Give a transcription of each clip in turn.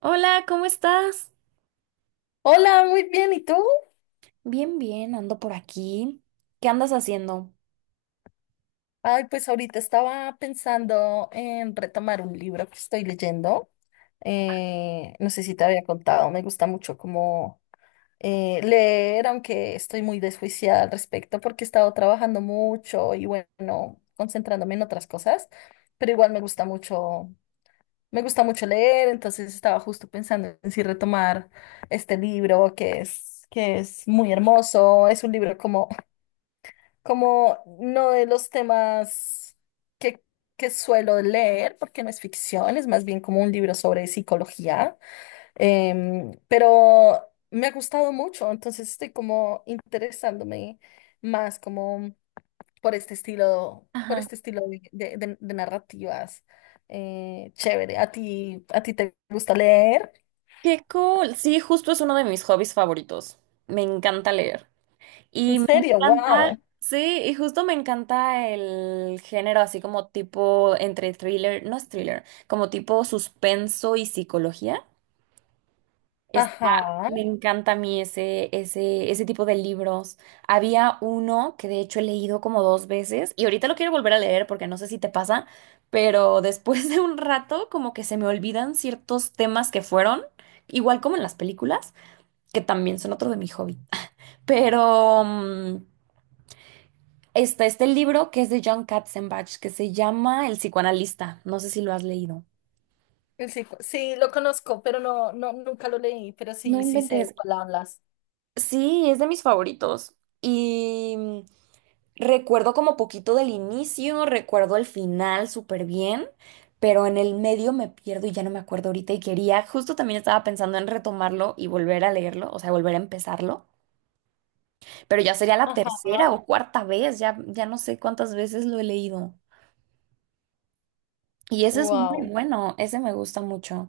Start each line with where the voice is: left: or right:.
right: Hola, ¿cómo estás?
left: Hola, muy bien, ¿y tú?
right: Bien, bien, ando por aquí. ¿Qué andas haciendo?
left: Ay, pues ahorita estaba pensando en retomar un libro que estoy leyendo. No sé si te había contado, me gusta mucho como leer, aunque estoy muy desjuiciada al respecto porque he estado trabajando mucho y bueno, concentrándome en otras cosas, pero igual me gusta mucho leer. Entonces estaba justo pensando en si retomar este libro que es muy hermoso. Es un libro como no de los temas que, que suelo leer, porque no es ficción, es más bien como un libro sobre psicología. Pero me ha gustado mucho, entonces estoy como interesándome más como por
right: Ajá.
left: este estilo de narrativas. Chévere, ¿a ti te gusta leer?
right: Qué cool. Sí, justo es uno de mis hobbies favoritos. Me encanta leer.
left: ¿En
right: Y me
left: serio?
right: encanta,
left: ¡Wow!
right: sí, y justo me encanta el género así como tipo entre thriller, no es thriller, como tipo suspenso y psicología. Está-
left: Ajá.
right: Me encanta a mí ese, ese, ese tipo de libros. Había uno que de hecho he leído como dos veces y ahorita lo quiero volver a leer porque no sé si te pasa, pero después de un rato como que se me olvidan ciertos temas que fueron, igual como en las películas, que también son otro de mi hobby. Pero está este libro que es de John Katzenbach que se llama El psicoanalista. No sé si lo has leído.
left: Sí, lo conozco, pero no, no, nunca lo leí, pero
right: No
left: sí, sí sé de
right: inventes.
left: cuál hablas.
right: Sí, es de mis favoritos. Y recuerdo como poquito del inicio, recuerdo el final súper bien, pero en el medio me pierdo y ya no me acuerdo ahorita y quería, justo también estaba pensando en retomarlo y volver a leerlo, o sea, volver a empezarlo, pero ya sería la
left: Ajá.
right: tercera o cuarta vez, ya, ya no sé cuántas veces lo he leído. Y ese es muy
left: Wow.
right: bueno, ese me gusta mucho.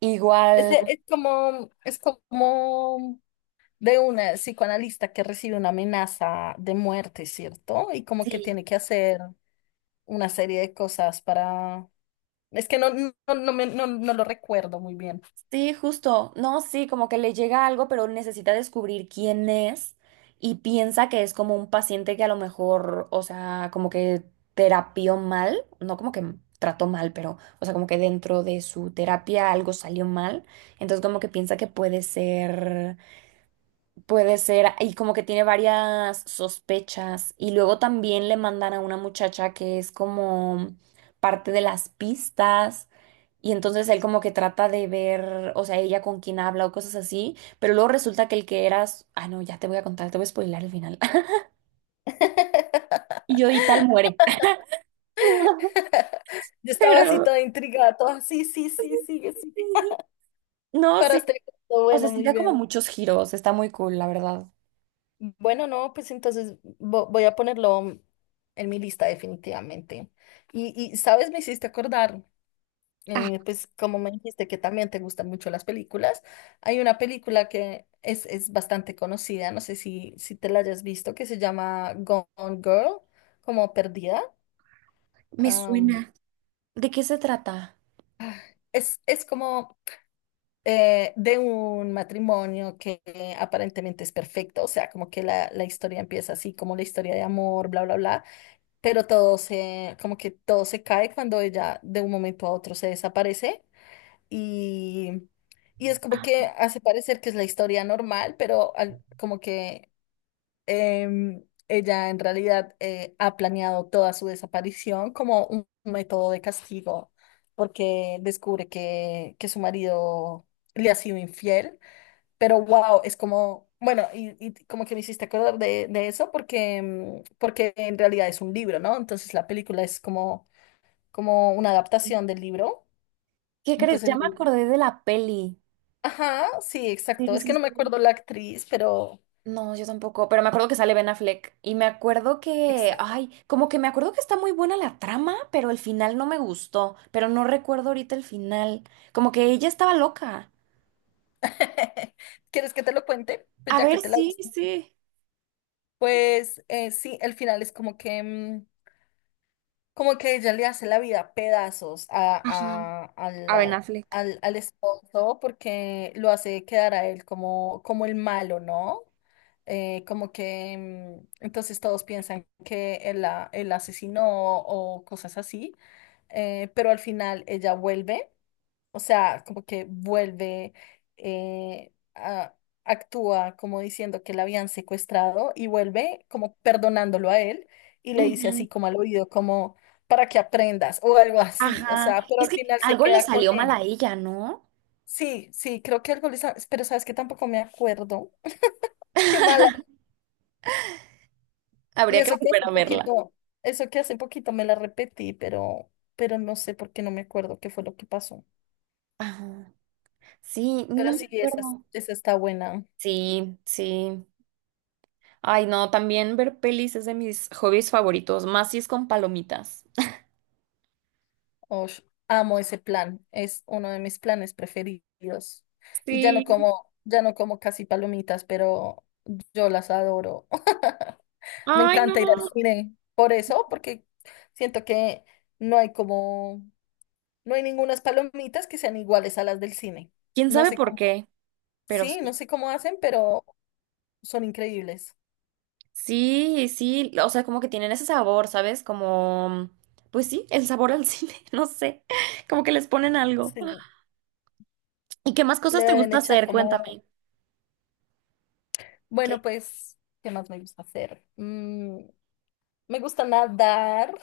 right: Igual,
left: Ese es como, de una psicoanalista que recibe una amenaza de muerte, ¿cierto? Y como que
right: sí,
left: tiene que hacer una serie de cosas para… Es que no, no, no, no, no lo recuerdo muy bien.
right: sí, justo. No, sí, como que le llega algo, pero necesita descubrir quién es y piensa que es como un paciente que a lo mejor, o sea, como que terapió mal, no como que trató mal, pero, o sea, como que dentro de su terapia algo salió mal. Entonces, como que piensa que puede ser. Puede ser, y como que tiene varias sospechas. Y luego también le mandan a una muchacha que es como parte de las pistas. Y entonces él como que trata de ver, o sea, ella con quién habla o cosas así. Pero luego resulta que el que eras, ah, no, ya te voy a contar, te voy a spoilar el final. Y yo y tal muere. No,
left: Yo estaba así
right: pero
left: toda intrigada, toda, sí, sí, sí, sigue, sigue.
right: no,
left: Para
right: sí.
left: este gusto,
right: O sea,
left: bueno,
right: sí
left: muy
right: da como
left: bien.
right: muchos giros. Está muy cool, la verdad.
left: Bueno, no, pues entonces voy a ponerlo en mi lista definitivamente. Y, sabes, me hiciste acordar, pues como me dijiste que también te gustan mucho las películas, hay una película que es bastante conocida, no sé si te la hayas visto, que se llama Gone Girl, como Perdida.
right: Me
left: Am,
right: suena. ¿De qué se trata?
left: es, como de un matrimonio que aparentemente es perfecto. O sea, como que la, historia empieza así, como la historia de amor, bla, bla, bla, pero como que todo se cae cuando ella de un momento a otro se desaparece. Y, es como
right: Ah,
left: que hace parecer que es la historia normal, pero como que ella en realidad ha planeado toda su desaparición como un método de castigo, porque descubre que su marido le ha sido infiel. Pero wow, es como, bueno. Y, como que me hiciste acordar de eso, porque, porque en realidad es un libro, ¿no? Entonces la película es como, una
right: sí.
left: adaptación del libro.
right: ¿Qué
left: Y
right: crees?
left: pues
right: Ya
left: el…
right: me acordé de la peli.
left: Ajá, sí,
right: Sí,
left: exacto. Es que
right: sí,
left: no me
right: sí.
left: acuerdo la actriz, pero…
right: No, yo tampoco, pero me acuerdo que sale Ben Affleck y me acuerdo que,
left: Exacto.
right: ay, como que me acuerdo que está muy buena la trama, pero el final no me gustó, pero no recuerdo ahorita el final, como que ella estaba loca.
left: ¿Quieres que te lo cuente? Pues
right: A
left: ya
right: ver,
left: que te la
right: sí,
left: viste.
right: sí.
left: Pues sí, el final es como que, como que ella le hace la vida a pedazos a,
right: Ajá, a Ben Affleck.
left: al esposo, porque lo hace quedar a él como, el malo, ¿no? Como que entonces todos piensan que él la asesinó o cosas así. Pero al final ella vuelve. O sea, como que vuelve, eh, a- actúa como diciendo que la habían secuestrado y vuelve como perdonándolo a él y le dice
right: Ujú.
left: así como al oído, como para que aprendas o algo así. O
right: Ajá,
left: sea, pero
right: es
left: al
right: que
left: final se
right: algo le
left: queda con
right: salió mal a
left: él.
right: ella, ¿no?
left: Sí, sí, creo que algo pero sabes que tampoco me acuerdo. Qué mala. Y
right: Habría que
left: eso que
right: volver
left: hace
right: a verla.
left: poquito, eso que hace poquito me la repetí, pero, no sé por qué no me acuerdo qué fue lo que pasó.
right: Ajá. Sí, no
left: Pero
right: me
left: sí, esa,
right: acuerdo.
left: está buena.
right: Sí, sí. Ay, no, también ver pelis es de mis hobbies favoritos, más si es con palomitas.
left: Ush, amo ese plan, es uno de mis planes preferidos. Y
right: Sí.
left: ya no como casi palomitas, pero yo las adoro. Me
right: Ay,
left: encanta ir al
right: no.
left: cine por eso, porque siento que no hay como, no hay ningunas palomitas que sean iguales a las del cine.
right: ¿Quién
left: No
right: sabe
left: sé
right: por
left: cómo,
right: qué? Pero
left: sí, no
right: sí.
left: sé cómo hacen, pero son increíbles.
right: Sí, sí, o sea, como que tienen ese sabor, ¿sabes? Como, pues sí, el sabor al cine, no sé, como que les ponen algo.
left: Sí,
right: ¿Y qué más
left: le
right: cosas te
left: deben
right: gusta
left: echar
right: hacer?
left: como,
right: Cuéntame. ¿Qué?
left: bueno, pues, ¿qué más me gusta hacer? Mm, me gusta nadar.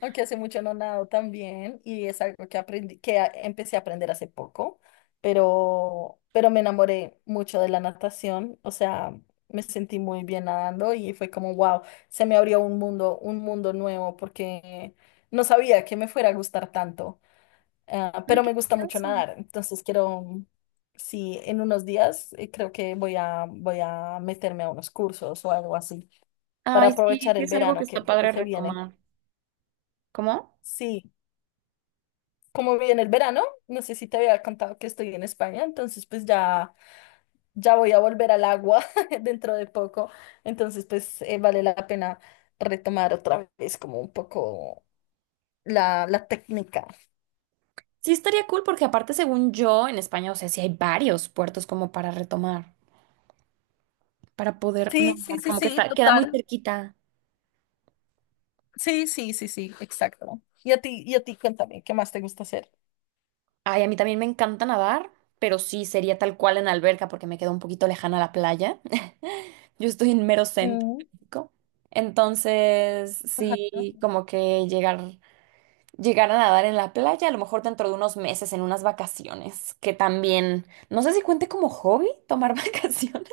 left: Aunque hace mucho no nado también, y es algo que aprendí, que empecé a aprender hace poco. Pero, me enamoré mucho de la natación. O sea, me sentí muy bien nadando y fue como, wow, se me abrió un mundo nuevo, porque no sabía que me fuera a gustar tanto.
right: Ay,
left: Pero
right: qué
left: me gusta mucho
right: curioso.
left: nadar, entonces quiero, sí, en unos días creo que voy a meterme a unos cursos o algo así, para
right: Ay, sí,
left: aprovechar
right: sí
left: el
right: es algo que
left: verano
right: está
left: que
right: padre
left: se viene.
right: retomar. ¿Cómo?
left: Sí. Como viene el verano, no sé si te había contado que estoy en España, entonces pues ya, ya voy a volver al agua dentro de poco. Entonces pues vale la pena retomar otra vez como un poco la, técnica.
right: Sí, estaría cool porque aparte, según yo, en España, o sea, sí hay varios puertos como para retomar. Para poder
left: Sí, sí,
right: nadar,
left: sí,
right: como que
left: sí,
right: está, queda muy
left: total.
right: cerquita.
left: Sí, sí, sí, sí, exacto. Y a ti, cuéntame, ¿qué más te gusta hacer?
right: Ay, a mí también me encanta nadar, pero sí sería tal cual en alberca porque me quedo un poquito lejana a la playa. Yo estoy en mero centro
left: Mm,
right: de México. Entonces,
left: ajá.
right: sí, como que llegar, llegar a nadar en la playa, a lo mejor dentro de unos meses, en unas vacaciones, que también, no sé si cuente como hobby tomar vacaciones.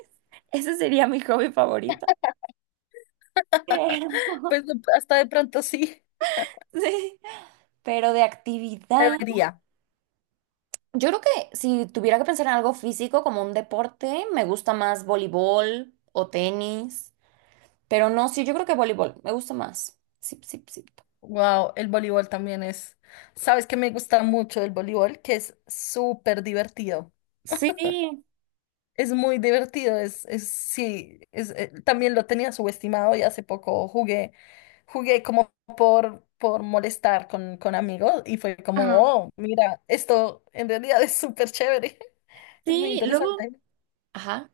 right: Ese sería mi hobby favorito. Pero,
left: Pues hasta de pronto sí,
right: sí, pero de actividad.
left: debería.
right: Yo creo que si tuviera que pensar en algo físico como un deporte, me gusta más voleibol o tenis, pero no, sí, yo creo que voleibol me gusta más. Sí, sí, sí.
left: Wow, el voleibol también es. ¿Sabes qué me gusta mucho del voleibol? Que es súper divertido.
right: Sí,
left: Es muy divertido, también lo tenía subestimado, y hace poco jugué, como por molestar con amigos, y fue como,
right: Ajá.
left: oh, mira, esto en realidad es súper chévere. Es muy
right: Sí, luego,
left: interesante.
right: ajá.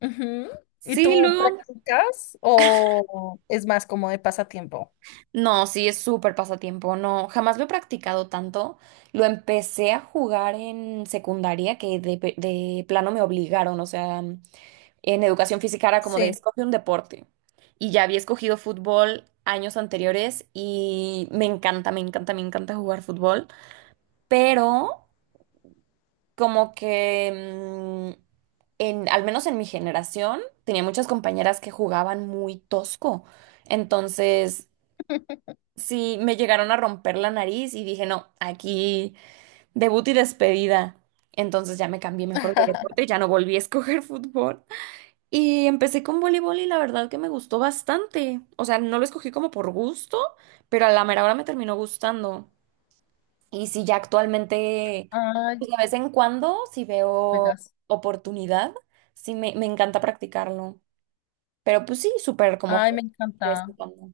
left: Ujú. ¿Y
right: Sí,
left: tú
right: luego.
left: practicas o es más como de pasatiempo?
right: No, sí, es súper pasatiempo. No, jamás lo he practicado tanto. Lo empecé a jugar en secundaria que de, de plano me obligaron. O sea, en educación física era como de
left: Sí.
right: escoge un deporte. Y ya había escogido fútbol años anteriores y me encanta, me encanta, me encanta jugar fútbol. Pero como que, mm, en, al menos en mi generación, tenía muchas compañeras que jugaban muy tosco. Entonces, sí, me llegaron a romper la nariz y dije, no, aquí debut y despedida. Entonces ya me cambié mejor de deporte, ya no volví a escoger fútbol. Y empecé con voleibol y la verdad que me gustó bastante. O sea, no lo escogí como por gusto, pero a la mera hora me terminó gustando. Y sí, ya actualmente,
left: Ay,
right: pues de vez en cuando, si veo
left: juegas.
right: oportunidad, sí me encanta practicarlo. Pero pues sí,
left: Ay, me
right: de vez en
left: encanta.
right: cuando.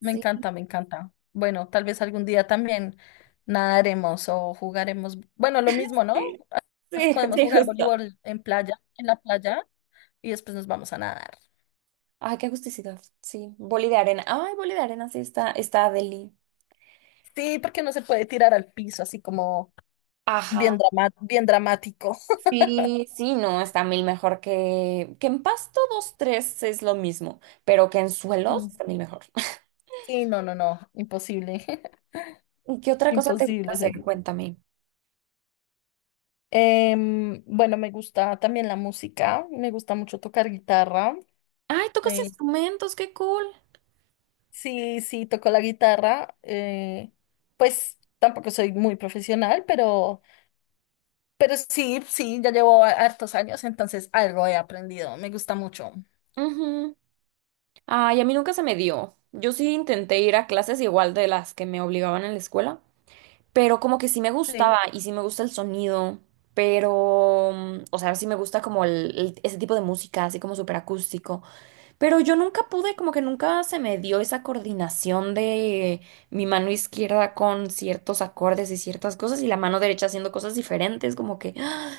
left: Me
right: Sí,
left: encanta, me encanta. Bueno, tal vez algún día también nadaremos o jugaremos. Bueno, lo mismo, ¿no?
right: sí,
left: Más.
right: sí,
left: Podemos
right: sí,
left: jugar
right: justo.
left: voleibol en playa, en la playa, y después nos vamos a nadar.
right: Ay, qué agusticidad. Sí, boli de arena. Ay, boli de arena, sí está, está deli.
left: Sí, porque no se puede tirar al piso así como
right: Ajá.
left: bien dramático.
right: Sí, sí, no, está mil mejor que en pasto dos, tres es lo mismo, pero que en suelos
left: Mm.
right: está mil mejor.
left: Sí, no, no, no, imposible.
right: ¿Y qué otra cosa te gusta
left: Imposible
right: hacer?
left: sería.
right: Cuéntame.
left: Bueno, me gusta también la música, me gusta mucho tocar guitarra.
right: Ay, tocas
left: eh,
right: instrumentos, qué cool.
left: Sí, sí, toco la guitarra. Pues tampoco soy muy profesional, pero, sí, sí, ya llevo hartos años, entonces algo he aprendido. Me gusta mucho.
right: Ujú. Ay, a mí nunca se me dio. Yo sí intenté ir a clases igual de las que me obligaban en la escuela, pero como que sí me
left: Sí,
right: gustaba y sí me gusta el sonido, pero, o sea, sí me gusta como el, ese tipo de música, así como súper acústico. Pero yo nunca pude, como que nunca se me dio esa coordinación de mi mano izquierda con ciertos acordes y ciertas cosas y la mano derecha haciendo cosas diferentes, como que ¡ah!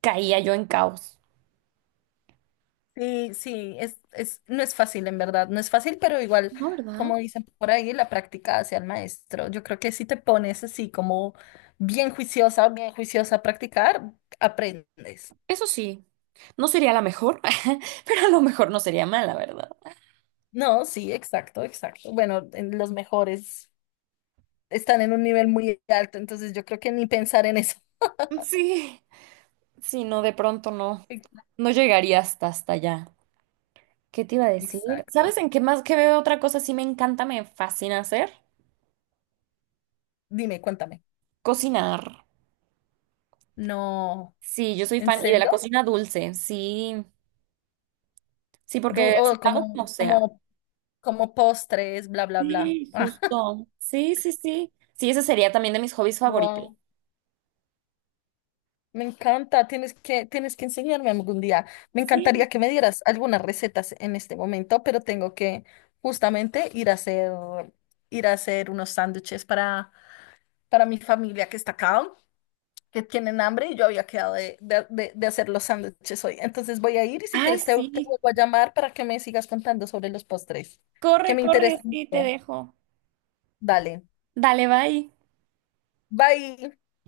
right: Caía yo en caos.
left: sí, sí, no es fácil, en verdad, no es fácil, pero igual,
right: No,
left: como
right: ¿verdad?
left: dicen por ahí, la práctica hace al maestro. Yo creo que si te pones así como bien juiciosa a practicar, aprendes.
right: Eso sí, no sería la mejor, pero a lo mejor no sería mala, ¿verdad?
left: No, sí, exacto, exacto. Bueno, en los mejores están, en un nivel muy alto, entonces yo creo que ni pensar en eso.
right: Sí, sí, no, de pronto no, no llegaría hasta allá. ¿Qué te iba a decir?
left: Exacto.
right: ¿Sabes en qué más que veo otra cosa sí me encanta, me fascina hacer?
left: Dime, cuéntame.
right: Cocinar.
left: No,
right: Sí, yo soy
left: ¿en
right: fan y de la
left: serio?
right: cocina dulce, sí. Sí, porque si
left: Oh,
right: pago
left: como,
right: como sea.
left: como postres, bla, bla, bla.
right: Sí,
left: Ah,
right: justo. Sí, sí, sí. Sí, ese sería también de mis hobbies favoritos.
left: wow, me encanta. Tienes que, enseñarme algún día. Me
right: Sí.
left: encantaría que me dieras algunas recetas en este momento, pero tengo que justamente ir a hacer unos sándwiches para, mi familia que está acá, que tienen hambre, y yo había quedado de hacer los sándwiches hoy. Entonces voy a ir, y si
right: Ay,
left: quieres te,
right: sí.
left: vuelvo a llamar para que me sigas contando sobre los postres, que
right: Corre,
left: me
right: corre,
left: interesan
right: sí, te
left: mucho.
right: dejo.
left: Dale,
right: Dale, bye.
left: bye.